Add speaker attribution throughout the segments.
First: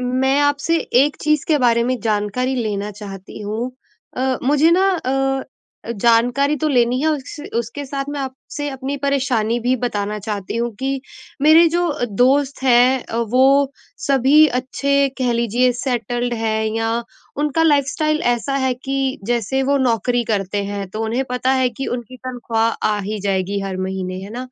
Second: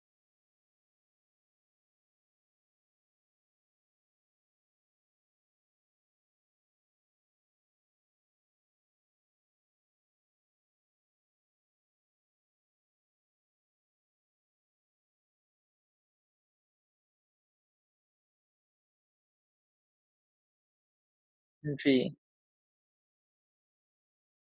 Speaker 1: मैं आपसे एक चीज़ के बारे में जानकारी लेना चाहती हूँ। अ, मुझे ना अ, जानकारी तो लेनी है उस उसके साथ मैं आपसे अपनी परेशानी भी बताना चाहती हूँ कि, मेरे जो दोस्त हैं अ, वो सभी अच्छे कह लीजिए सेटल्ड हैं या उनका लाइफ़स्टाइल ऐसा है कि जैसे वो नौकरी करते हैं तो उन्हें पता है
Speaker 2: हुँ,
Speaker 1: कि
Speaker 2: जी।
Speaker 1: उनकी तनख़्वाह आ ही जाएगी हर महीने, है ना?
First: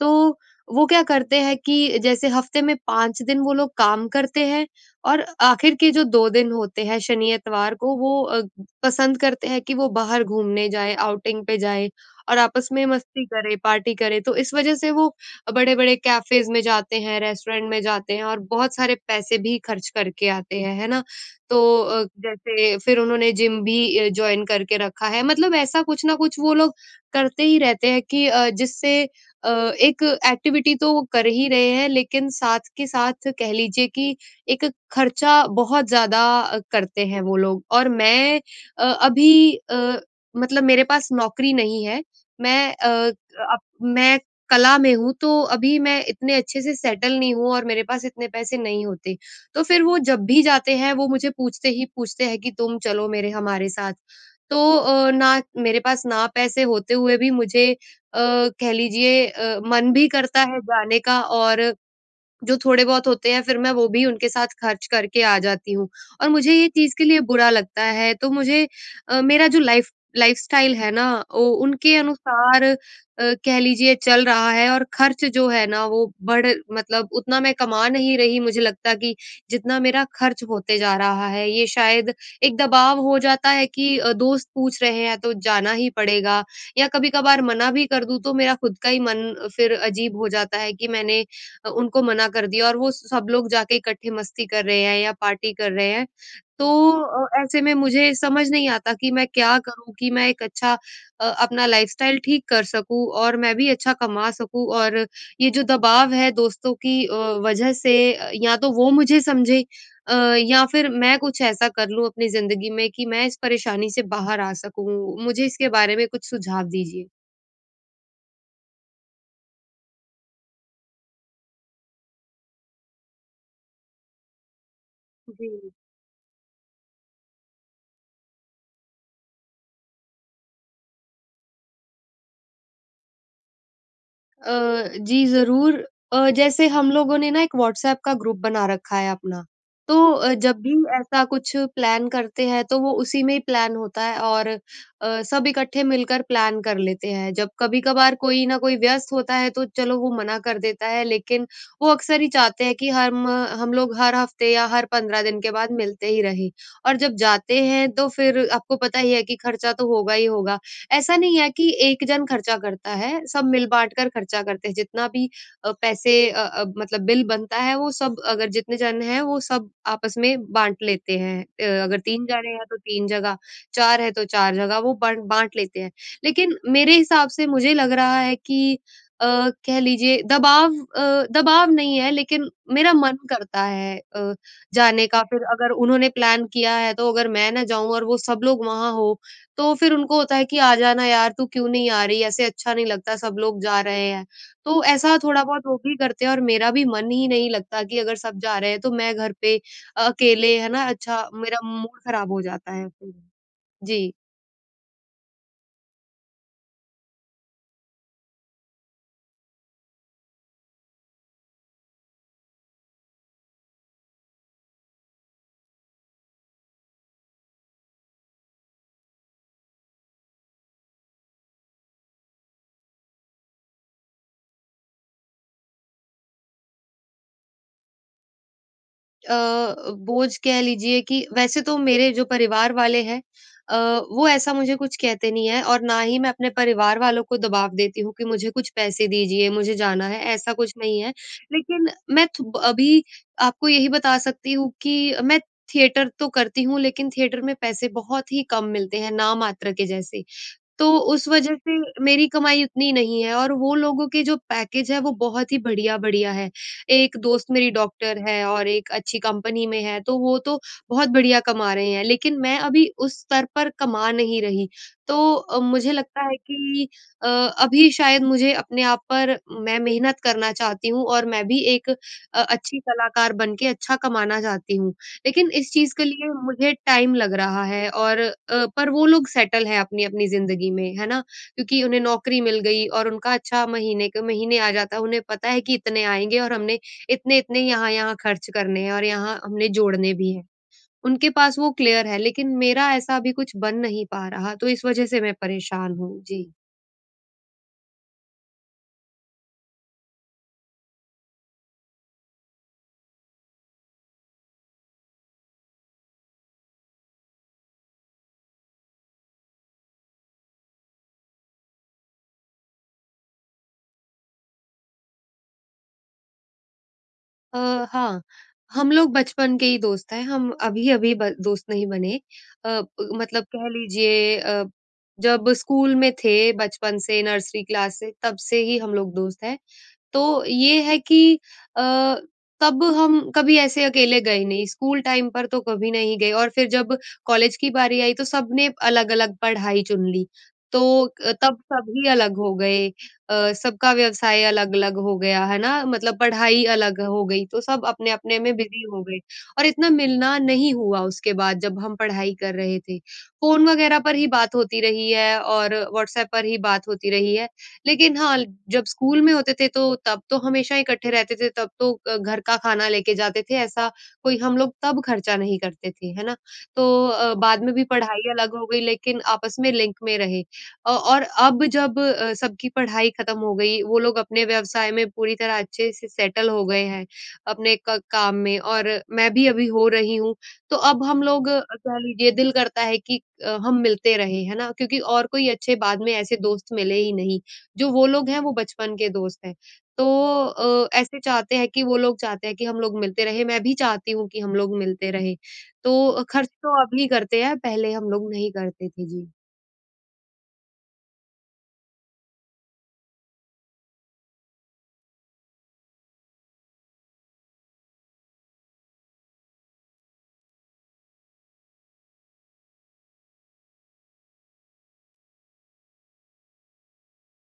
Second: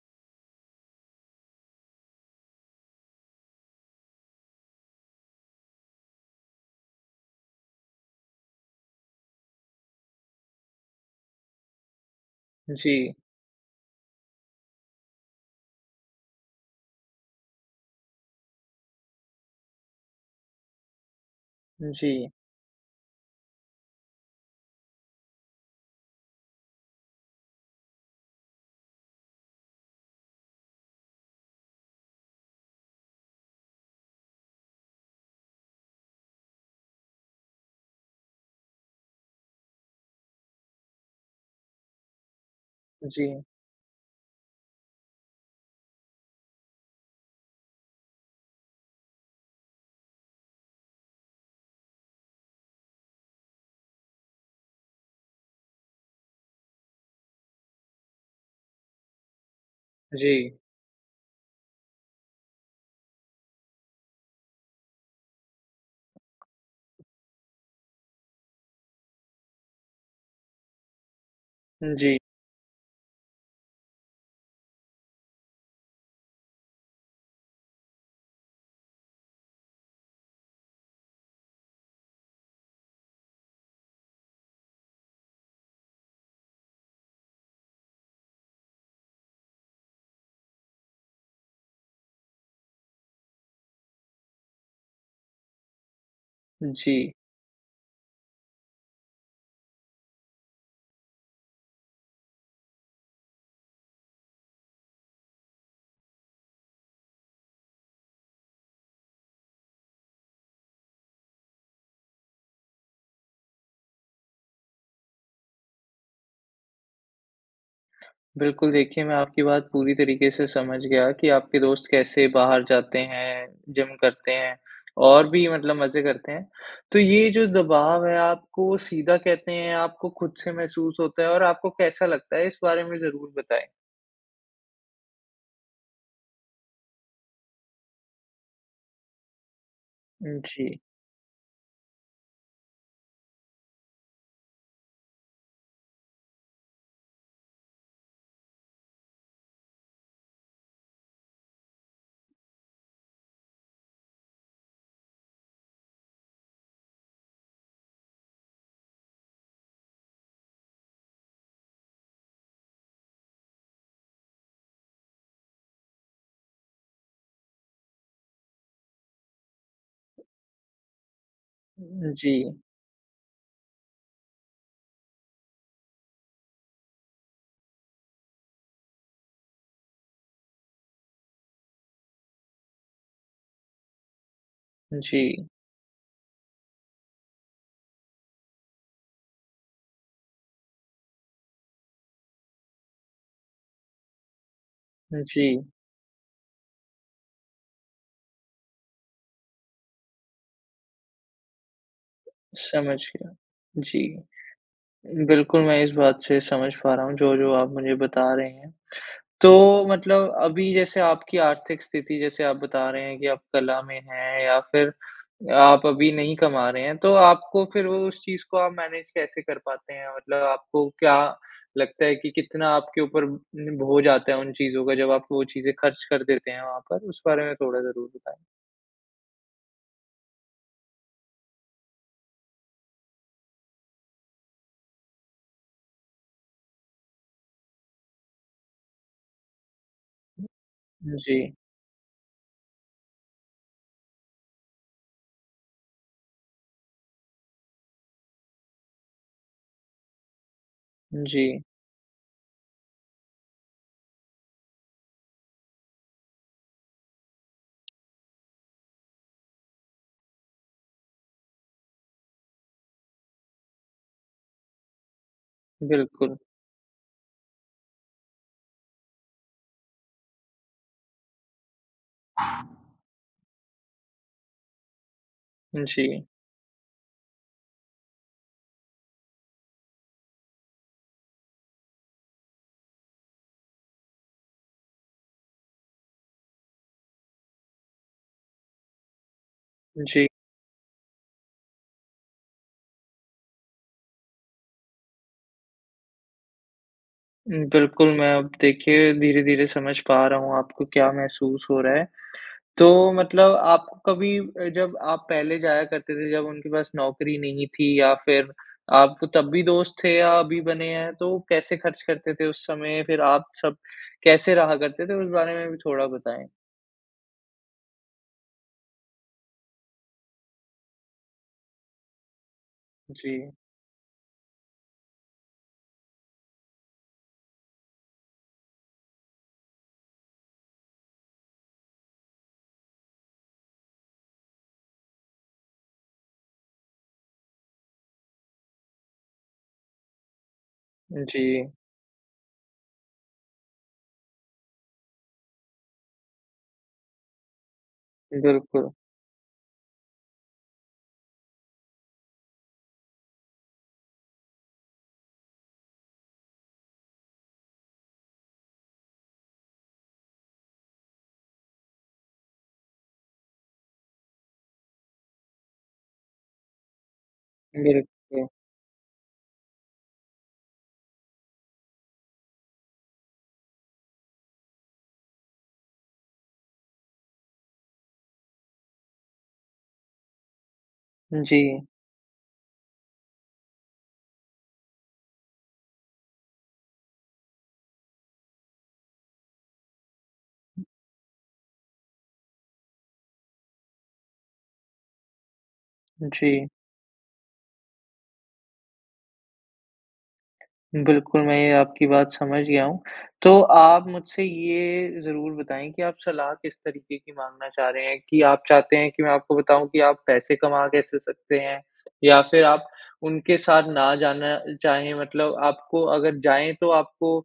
Speaker 1: तो वो क्या करते हैं कि, जैसे हफ़्ते में 5 दिन वो लोग काम करते हैं और आखिर के जो 2 दिन होते हैं शनि-इतवार को वो अग पसंद करते हैं कि वो बाहर घूमने जाएँ, आउटिंग पे जाएँ और आपस में
Speaker 2: जी।
Speaker 1: मस्ती करें पार्टी करें। तो इस वज़ह से वो बड़े-बड़े कैफेज़ में जाते हैं, रेस्टोरेंट में जाते हैं और बहुत सारे पैसे भी खर्च करके आते हैं। है ना? तो
Speaker 2: हुँ,
Speaker 1: अ,
Speaker 2: जी।
Speaker 1: जैसे फिर उन्होंने जिम भी ए जॉइन करके रखा है। मतलब ऐसा कुछ न कुछ वो लोग करते ही रहते हैं कि अ, जिससे अ, एक एक्टिविटी तो वो कर ही रहे हैं, लेकिन साथ के साथ कह लीजिए कि एक ख़र्चा बहुत ज़्यादा करते हैं वो लोग। और मैं अ, अभी अ, मतलब मेरे पास नौकरी नहीं है, मैं अ,
Speaker 2: जी।
Speaker 1: अप मैं कला में हूँ तो अभी मैं इतने अच्छे से सेटल नहीं हूँ और मेरे पास इतने पैसे नहीं होते। तो फिर वो जब भी जाते हैं, वो मुझे पूछते ही पूछते हैं कि तुम चलो मेरे हमारे साथ। तो अ, ना मेरे पास ना पैसे होते हुए भी मुझे अ, कह लीजिए अ, मन भी करता
Speaker 2: जी।
Speaker 1: है जाने का, और जो थोड़े बहुत होते हैं, फिर मैं वो भी उनके साथ ख़र्च करके आ जाती हूँ। और मुझे ये चीज़ के लिए बुरा लगता है तो मुझे अ, मेरा जो लाइफ़ लाइफ़स्टाइल है ना, वो
Speaker 2: हुँ,
Speaker 1: उनके
Speaker 2: जी।
Speaker 1: अनुसार अ, कह लीजिए चल रहा है और ख़र्च जो है ना वो बढ़ मतलब उतना मैं कमा नहीं रही मुझे लगता कि जितना मेरा खर्च होते जा रहा है। ये शायद एक दबाव हो जाता है कि अ, दोस्त पूछ रहे हैं तो जाना ही पड़ेगा या कभी-कभार मना भी कर दूँ, तो मेरा ख़ुद का ही मन फिर अजीब हो जाता है कि, मैंने अ, उनको मना कर दिया और वो सब लोग जा के इकट्ठे मस्ती कर रहे हैं या पार्टी कर रहे हैं। तो
Speaker 2: जी।
Speaker 1: अ, ऐसे में मुझे समझ नहीं आता कि मैं क्या करूँ कि मैं एक अच्छा अ, अपना लाइफ़स्टाइल ठीक कर सकूँ और मैं भी अच्छा कमा सकूँ। और ये जो दबाव है दोस्तों की अ, वज़ह से या तो वो मुझे समझें अ, या फिर मैं कुछ ऐसा कर लूँ अपनी ज़िंदगी में कि, मैं इस परेशानी से बाहर आ सकूँ। मुझे इसके बारे में कुछ सुझाव दीजिए?
Speaker 2: बिल्कुल देखिए, मैं आपकी बात पूरी तरीके से समझ गया कि आपके दोस्त कैसे बाहर जाते हैं, जिम करते हैं और भी
Speaker 1: जी।
Speaker 2: मतलब मज़े करते हैं। तो ये जो दबाव है, आपको सीधा कहते हैं, आपको खुद से महसूस होता है और आपको कैसा लगता है, इस बारे में ज़रूर बताएँ?
Speaker 1: अ, जी। ज़रूर अ, जैसे हम लोगों ने ना एक व्हाट्सएप का ग्रुप बना रखा है अपना, तो अ, जब भी
Speaker 2: जी।
Speaker 1: ऐसा कुछ प्लान करते हैं, तो वो उसी में ही प्लान होता है और अ, सब इकट्ठे मिलकर प्लान कर लेते हैं। जब कभी-कभार कोई न कोई व्यस्त होता है, तो चलो वो मना कर देता है, लेकिन वो अक्सर ही चाहते हैं कि हम हम लोग हर हफ़्ते या हर 15 दिन के बाद मिलते ही रहें। और जब जाते हैं, तो फ़िर आपको पता ही है कि खर्चा तो होगा ही होगा। ऐसा नहीं है कि 1 जन खर्चा करता है, सब मिल-बाँट कर खर्चा करते हैं, जितना भी अ, पैसे अ अ, मतलब बिल बनता है, वो सब अगर जितने जन हैं, वो सब आपस में बाँट लेते हैं। अ, अगर
Speaker 2: उ
Speaker 1: 3 जने
Speaker 2: जी।
Speaker 1: हैं तो 3 जगह, 4 है तो 4 जगह वो बट बाँट लेते हैं। लेकिन मेरे हिसाब से मुझे लग रहा है कि अ, कह लीजिए, दबाव अ, दबाव नहीं है, लेकिन मेरा मन करता है अ, जाने का। फ़िर
Speaker 2: जी।
Speaker 1: अगर उन्होंने प्लान किया है, तो अगर मैं ना जाऊँ और वो सब लोग वहाँ हो, तो फ़िर उनको होता है कि, "आ जाना यार तू क्यों नहीं आ रही है? ऐसे अच्छा नहीं लगता, सब लोग जा रहे हैं।" तो ऐसा थोड़ा-बहुत
Speaker 2: जी।
Speaker 1: वो भी करते हैं और मेरा भी मन ही नहीं लगता कि, अगर सब जा रहे हैं, तो मैं घर पे अ, अकेले है ना? अच्छा मेरा मूड ख़राब हो जाता है
Speaker 2: समझ
Speaker 1: फ़िर।
Speaker 2: गया। जी।
Speaker 1: जी।
Speaker 2: बिल्कुल मैं इस बात से समझ पा रहा हूँ, जो-जो आप मुझे बता रहे हैं। तो, मतलब अभी जैसे आपकी आर्थिक स्थिति, जैसे आप बता रहे हैं कि आप कला में हैं या फिर आप अभी नहीं कमा रहे हैं, तो आपको फ़िर उ उस चीज़ को आप मैनेज़ कैसे कर पाते हैं, मतलब आपको क्या लगता है कि, कितना आपके ऊपर ब भो जाता है उन चीज़ का, जब आप वो चीज़े खर्च कर देते हैं वहाँ पर, उस बारे में थोड़ा ज़रूर बताएँ?
Speaker 1: अ, बोझ कह लीजिए कि वैसे तो मेरे जो परिवार वाले हैं अ, वो ऐसा मुझे कुछ कहते नहीं है और ना ही मैं अपने परिवार वालों को दबाव देती हूँ कि, मुझे कुछ पैसे दीजिए मुझे जाना है ऐसा कुछ नहीं है।
Speaker 2: हुँ। जी।
Speaker 1: लेकिन मैं थु ब अभी आपको यही बता सकती हूँ कि, मैं थिएटर तो करती हूँ लेकिन थिएटर में पैसे बहुत ही कम मिलते हैं नाम मात्र के जैसे। तो उस वज़ह
Speaker 2: जी।
Speaker 1: से मेरी कमाई उतनी नहीं है और वो लोगों के जो पैकेज़ हैं वो बहुत ही बढिया-बढिया हैं। एक दोस्त मेरी डॉक्टर है, और एक अच्छी कंपनी में है। तो वो तो बहुत बढिया कमा रहे हैं, लेकिन मैं अभी उस स्तर पर कमा नहीं रही। तो अ, मुझे लगता है
Speaker 2: बिल्कुल।
Speaker 1: कि अ, अभी शायद मुझे अपने आप पर मैं मेहनत करना चाहती हूँ और मैं भी एक अ, अच्छी कलाकार बनके अच्छा कमाना चाहती हूँ। लेकिन इस चीज़ के
Speaker 2: जी।
Speaker 1: लिए मुझे टाइम लग रहा है और अ, पर वो लोग सेटल हैं अपनी-अपनी ज़िंदगी में, है ना? क्योंकि उन्हें नौकरी मिल गई और उनका अच्छा महीने के महीने आ जाता है। उन्हें पता है कि इतने आएँगे और हमने इतने-इतने, यहाँ-यहाँ खर्च करने हैं, और यहाँ हमने जोड़ने
Speaker 2: जी।
Speaker 1: भी हैं। उनके पास वो क्लियर है, लेकिन मेरा ऐसा अभी कुछ बन नहीं पा रहा, तो इस वज़ह से मैं परेशान हूँ। जी।
Speaker 2: बिल्कुल, मैं अब देखिए धीरे-धीरे समझ पा रहा हूँ, आपको क्या महसूस हो रहा है। तो मतलब आप कभी अ, जब आप पहले जाया करते थे जब उनके पास नौकरी नहीं थी या फिर, आपको तब भी दोस्त थे या अभी बने हैं, तो कैसे खर्च करते थे, उस समय फिर आप सब कैसे रहा करते थे? उस बारे में भी थोड़ा बताएँ?
Speaker 1: अ, हाँ। हम लोग बचपन के ही दोस्त हैं, हम अभी-अभी ब दोस्त नहीं बने। अ ब मतलब
Speaker 2: जी।
Speaker 1: कह लीजिए अ, जब स्कूल में थे बचपन से नर्सरी क्लास से तब से ही हम लोग दोस्त हैं। तो ये है कि अ, तब हम कभी ऐसे अकेले गए नहीं स्कूल टाइम पर तो कभी नहीं गए। और फिर जब कॉलेज की बारी आई, तो सब ने अलग-अलग पढ़ाई चुन ली। तो अ, तब
Speaker 2: जी।
Speaker 1: सभी अलग हो गए। अ, सबका व्यवसाय अलग-अलग हो गया, है ना? मतलब पढ़ाई अलग हो गई, तो सब अपने-अपने में बिज़ी
Speaker 2: बिल्कुल।
Speaker 1: हो गए। और इतना मिलना नहीं हुआ उसके बाद जब हम पढ़ाई कर रहे थे, फ़ोन वग़ैरह पर ही बात होती रही है और व्हाट्सएप पर ही बात होती रही है। लेकिन हाँ, जब स्कूल में होते थे, तो तब तो हमेशा इकट्ठे रहते थे तब तो अ, घर का खाना लेके जाते थे ऐसा कोई हम लोग तब खर्चा नहीं करते थे, है ना? तो अ, बाद में भी पढ़ाई
Speaker 2: बिल्कुल।
Speaker 1: अलग हो गई लेकिन आपस में लिंक में रहे। अ, और अब जब अ, सबकी पढ़ाई ख़त्म हो गई, वो लोग अपने व्यवसाय में पूरी तरह अच्छे से सेटल हो गए हैं, अपने क काम में और मैं भी अभी हो रही हूँ। तो अब हम लोग
Speaker 2: जी।
Speaker 1: कह लीजिए दिल करता है कि अ, हम मिलते रहें, है ना? क्योंकि और कोई अच्छे बाद में ऐसे दोस्त मिले ही नहीं, जो वो लोग हैं वो बचपन के दोस्त हैं। तो अ, ऐसे चाहते हैं कि, वो लोग चाहते हैं कि हम लोग मिलते रहें मैं भी चाहती हूँ कि हम लोग मिलते रहें। तो ख़र्च
Speaker 2: जी।
Speaker 1: तो अभी करते हैं पहले हम लोग नहीं करते थे। जी।
Speaker 2: बिल्कुल, मैं ये आपकी बात समझ गया हूँ। तो आप मुझसे ये, ज़रूर बताएँ कि आप सलाह किस तरीक़े की माँगना चाह रहे हैं कि, आप चाहते हैं कि मैं आपको बताऊँ कि आप पैसे कमा कैसे सकते हैं? या फिर आप उनके साथ ना जाना चाहें मतलब आपको अगर जाएँ, तो आपको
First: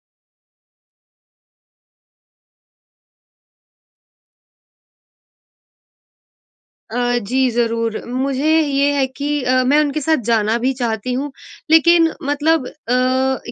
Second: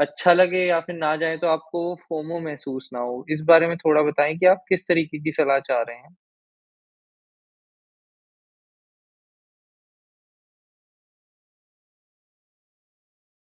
Speaker 2: अच्छा लगे या फिर ना जाएँ तो आपको वो, फोमो महसूस ना हो? इस बारे में थोड़ा बताएँ कि आप किस तरीक़े की सलाह चाह रहे हैं।
Speaker 1: अ, जी, ज़रूर, मुझे ये है कि अ, मैं उनके साथ जाना भी चाहती हूँ, लेकिन मतलब अ,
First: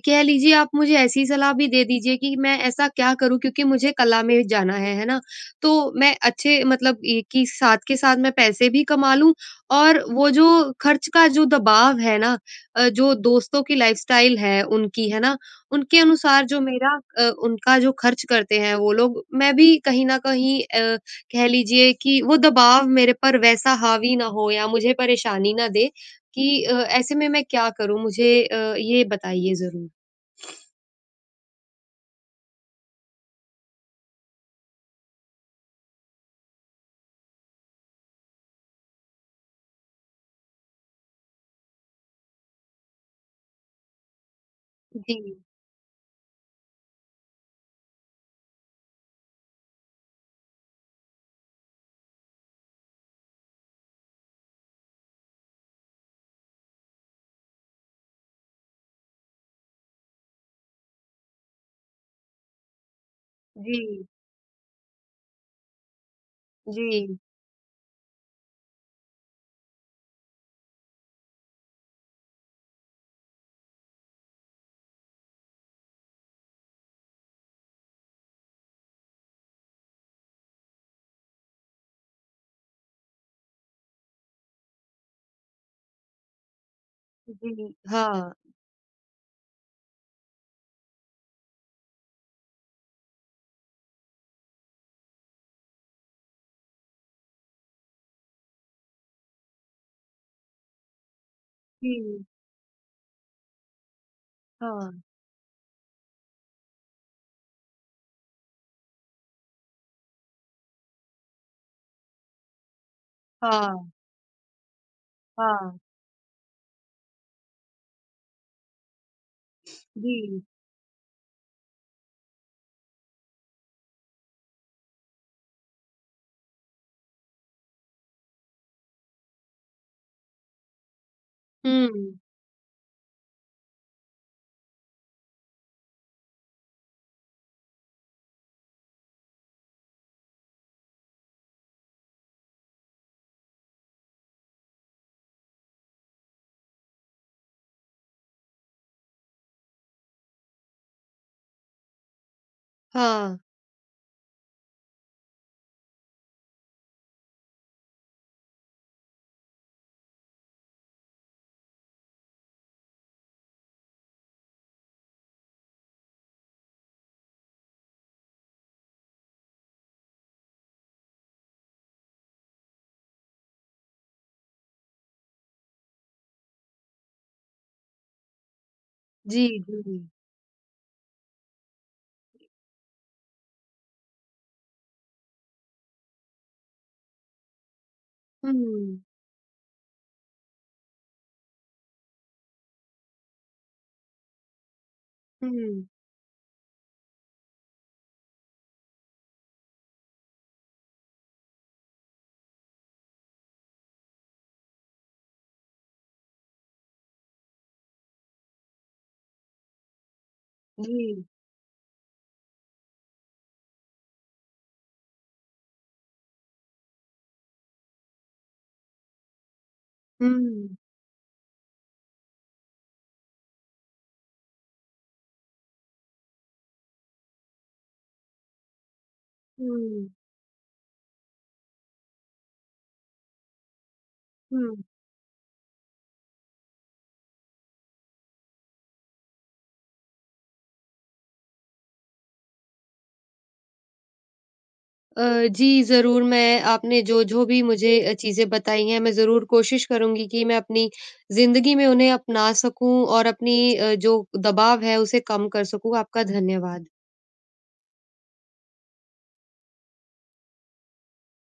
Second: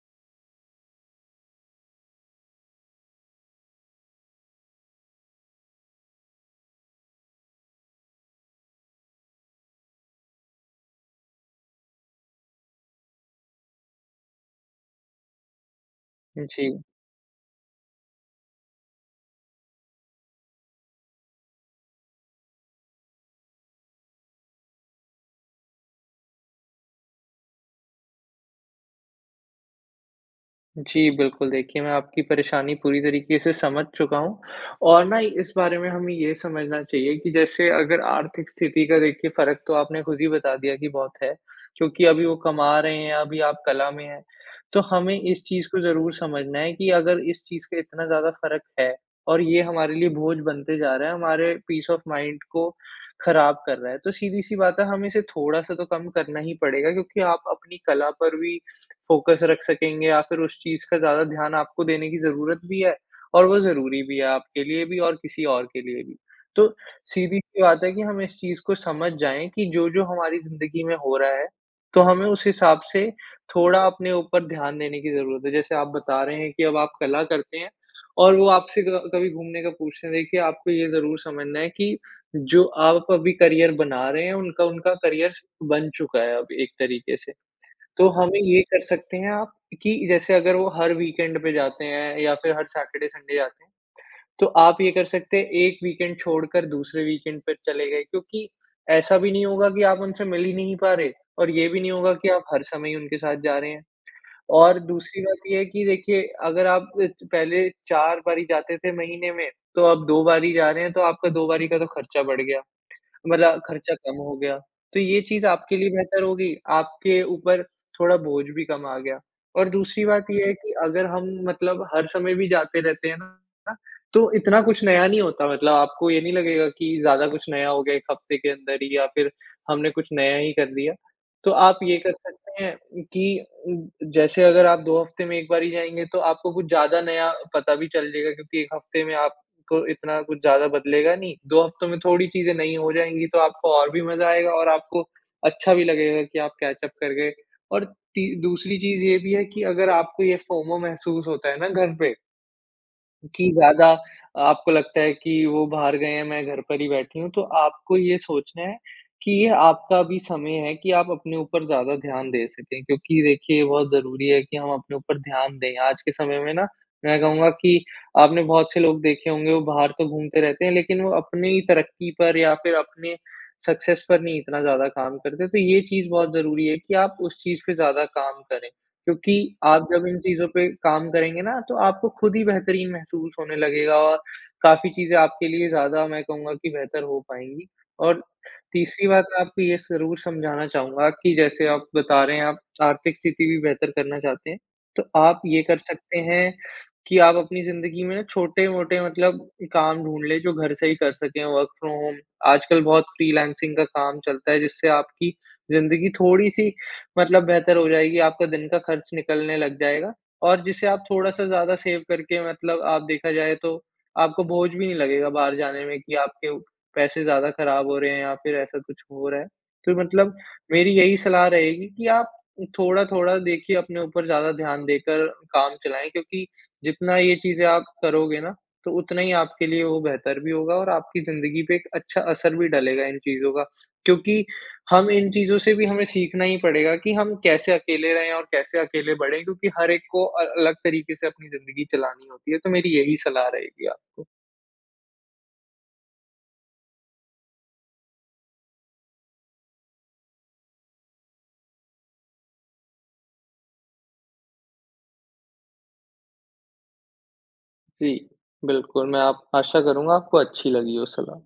Speaker 1: कह लीजिए आप मुझे ऐसी सलाह भी दे दीजिए, कि मैं ऐसा क्या करूँ, क्योंकि मुझे कला में जाना है, है ना? तो, मैं अच्छे मतलब एक ही साथ के साथ मैं पैसे भी कमा लूँ और वो जो ख़र्च का जो दबाव है ना अ, जो दोस्तों की लाइफ़स्टाइल है, उनकी है ना? उनके अनुसार जो
Speaker 2: जी।
Speaker 1: मेरा अ, उनका जो ख़र्च करते हैं वो लोग, मैं भी कहीं न कहीं अ, कह लीजिए कि वो दबाव मेरे पर वैसा हावी ना हो या मुझे परेशानी ना दे कि अ, ऐसे में मैं क्या करूँ? मुझे अ, ये बताइए ज़रूर।
Speaker 2: जी बिल्कुल, देखिए मैं आपकी परेशानी पूरी तरीक़े से समझ चुका हूँ। और ना इस बारे में हमें ये समझना चाहिए कि जैसे, अगर आर्थिक स्थिति का देखिए फ़र्क तो आपने खुद ही बता दिया कि बहुत है, क्योंकि अभी वो कमा रहे हैं, अभी आप कला में है। तो हमें
Speaker 1: जी।
Speaker 2: इस चीज़ को ज़रूर समझना है कि, अगर इस चीज़ के इतना ज़्यादा फ़र्क है और ये हमारे लिए बोझ बनते जा रहा है, हमारे पीस ऑफ़ माइंड को ख़राब कर रहा है। तो सीधी-सी बात है, हमें इसे थोड़ा-सा तो कम करना ही पड़ेगा, क्योंकि आप अपनी कला पर भी, फ़ोकस रख सकेंगे या फिर उस चीज़ का ज़्यादा ध्यान आपको देने की ज़रूरत भी है और वो ज़रूरी
Speaker 1: जी।
Speaker 2: भी है, आपके लिए भी और किसी और के लिए भी। तो,
Speaker 1: जी।
Speaker 2: सीधी सी बात है कि हम इस चीज़ को समझ जाएँ, कि जो-जो हमारी ज़िंदगी में हो रहा है, तो हमें उस हिसाब से, थोड़ा अपने ऊपर ध्यान देने की ज़रूरत है। जैसे आप बता रहे हैं कि अब आप कला करते हैं और वो आपसे क कभी घूमने का पूछते हैं देखिए आपको ये ज़रूर समझना है कि, जो आप अभी करियर बना रहे हैं, उनका उनका करियर बन चुका है अब एक तरीक़े से।
Speaker 1: जी,
Speaker 2: तो
Speaker 1: हाँ।
Speaker 2: हमें ये कर सकते हैं आप कि जैसे अगर वो हर वीकेंड पे जाते हैं या फिर हर सैटरडे-संडे जाते हैं। तो आप ये कर सकते हैं एक वीकेंड छोड़कर दूसरे वीकेंड पे चले गए। क्योंकि ऐसा भी नहीं होगा कि आप उनसे मिल ही नहीं पा रहे और ये भी नहीं होगा
Speaker 1: जी।
Speaker 2: कि, आप हर समय ही उनके साथ जा रहे हैं। और,
Speaker 1: हाँ।
Speaker 2: दूसरी बात ये है कि देखिए, अगर आप इत पहले 4 बारी जाते थे महीने में, तो आप 2 बार ही जा रहे है, तो आपका 2 बारी का तो ख़र्चा बढ़ गया, मतलब
Speaker 1: हाँ।
Speaker 2: ख़र्चा कम हो गया। तो ये चीज़ आपके
Speaker 1: हाँ।
Speaker 2: लिए बेहतर होगी, आपके ऊपर थोड़ा बोझ भी कम आ गया। और दूसरी बात
Speaker 1: जी।
Speaker 2: ये है कि अगर हम, मतलब हर समय भी जाते रहते हैं ना, तो इतना कुछ नया नहीं होता मतलब, आपको ये नहीं लगेगा कि ज़्यादा कुछ नया हो गया, 1 हफ्ते के अंदर ही या फिर हमने कुछ नया ही कर दिया। तो आप ये कर
Speaker 1: हुँ।
Speaker 2: सकते हैं, कि उं जैसे अगर आप 2 हफ्ते में एक बार ही जाएँगे, तो आपको कुछ ज़्यादा नया पता भी चल जाएगा क्योंकि 1 हफ्ते में आप इतना कुछ ज़्यादा बदलेगा नहीं, 2 हफ्तों में थोड़ी चीज़े नई हो जाएँगी, तो आपको और भी मज़ा आएगा और आपको अच्छा भी लगेगा कि आप कैच-अप करके और ती दूसरी चीज़ ये भी है कि, अगर आपको ये फोमो महसूस होता है ना घर पे
Speaker 1: हाँ।
Speaker 2: कि ज़्यादा आपको लगता है कि वो बाहर गए हैं मैं घर पर ही बैठी हूँ, तो आपको ये सोचना है, कि ये आपका भी समय है कि आप अपने ऊपर ज़्यादा ध्यान दे सकें। क्योंकि देखिये ये बहुत ज़रूरी है कि, हम अपने ऊपर ध्यान दें। आज के समय में ना, मैं कहूँगा कि आपने बहुत से लोग देखे होंगे वो बाहर तो घूमते रहते हैं लेकिन वो अपनी तरक्की पर या फिर अपने सक्सेस पर नहीं इतना ज़्यादा काम करते हैं, तो ये चीज़ बहुत ज़रूरी है कि, आप उस चीज़ पे ज़्यादा काम करें। क्योंकि
Speaker 1: जी,
Speaker 2: आप
Speaker 1: जी।
Speaker 2: जब इन चीज़ पे काम करेंगे ना, तो आपको खुद ही बेहतरीन महसूस होने लगेगा और काफ़ी चीज़े आपके लिए ज़्यादा मैं कहूँगा कि बेहतर हो पाएंँगी और,
Speaker 1: हुँ।
Speaker 2: तीसरी बात आपको ये ज़रूर समझाना चाहूँगा कि जैसे आप बता रहे हैं, आप आर्थिक स्थिति भी बेहतर करना चाहते हैं, तो आप ये कर
Speaker 1: हुँ।
Speaker 2: सकते हैं कि आप अपनी ज़िन्दगी में छोटे-मोटे मतलब काम ढूँढ लें, जो घर से ही कर सकें वर्क फ्रॉम होम। आजकल बहुत फ़्रीलांसिंग का काम चलता है, जिससे आपकी ज़िंदगी थोड़ी-सी मतलब बेहतर हो जाएगी, आपका दिन का खर्च निकलने लग जायेगा और जिससे आप
Speaker 1: जी।
Speaker 2: थोड़ा-सा ज़्यादा सेव करके मतलब आप देखा जाये तो आपको बोझ भी नहीं लगेगा बाहर जाने में, कि आपके पैसे ज़्यादा खराब हो रहे हैं या फिर ऐसा कुछ हो रहा है। तो मतलब
Speaker 1: हुँ।
Speaker 2: मेरी यही सलाह रहेगी कि आप, थोड़ा-थोड़ा देखिए अपने ऊपर ज़्यादा ध्यान देकर काम चलाएँ, क्योंकि जितना ये चीज़े आप करोगे ना तो उतना ही आपके लिए वो
Speaker 1: हुँ।
Speaker 2: बेहतर भी होगा और आपकी ज़िन्दगी पे एक अच्छा असर भी डलेगा इन चीज़ों का। क्योंकि,
Speaker 1: हुँ।
Speaker 2: हम इन चीज़ों से भी हमें सीखना ही पड़ेगा कि हम कैसे अकेले रहें और कैसे अकेले बढ़ें, क्योंकि हर एक को अ अलग तरीके से अपनी ज़िन्दगी चलानी होती है। तो मेरी यही सलाह रहेगी आपको।
Speaker 1: अ, जी, ज़रूर मैं आपने जो-जो भी मुझे अ चीज़ें बताई हैं, मैं ज़रूर कोशिश करुँगी कि मैं अपनी ज़िंदगी में उन्हें अपना सकूँ और अपनी अ, जो दबाव है उसे कम कर सकूँ। आपका धन्यवाद।
Speaker 2: जी, बिल्कुल मैं आप आशा करूँगा आपको अच्छी लगी हो सलाह।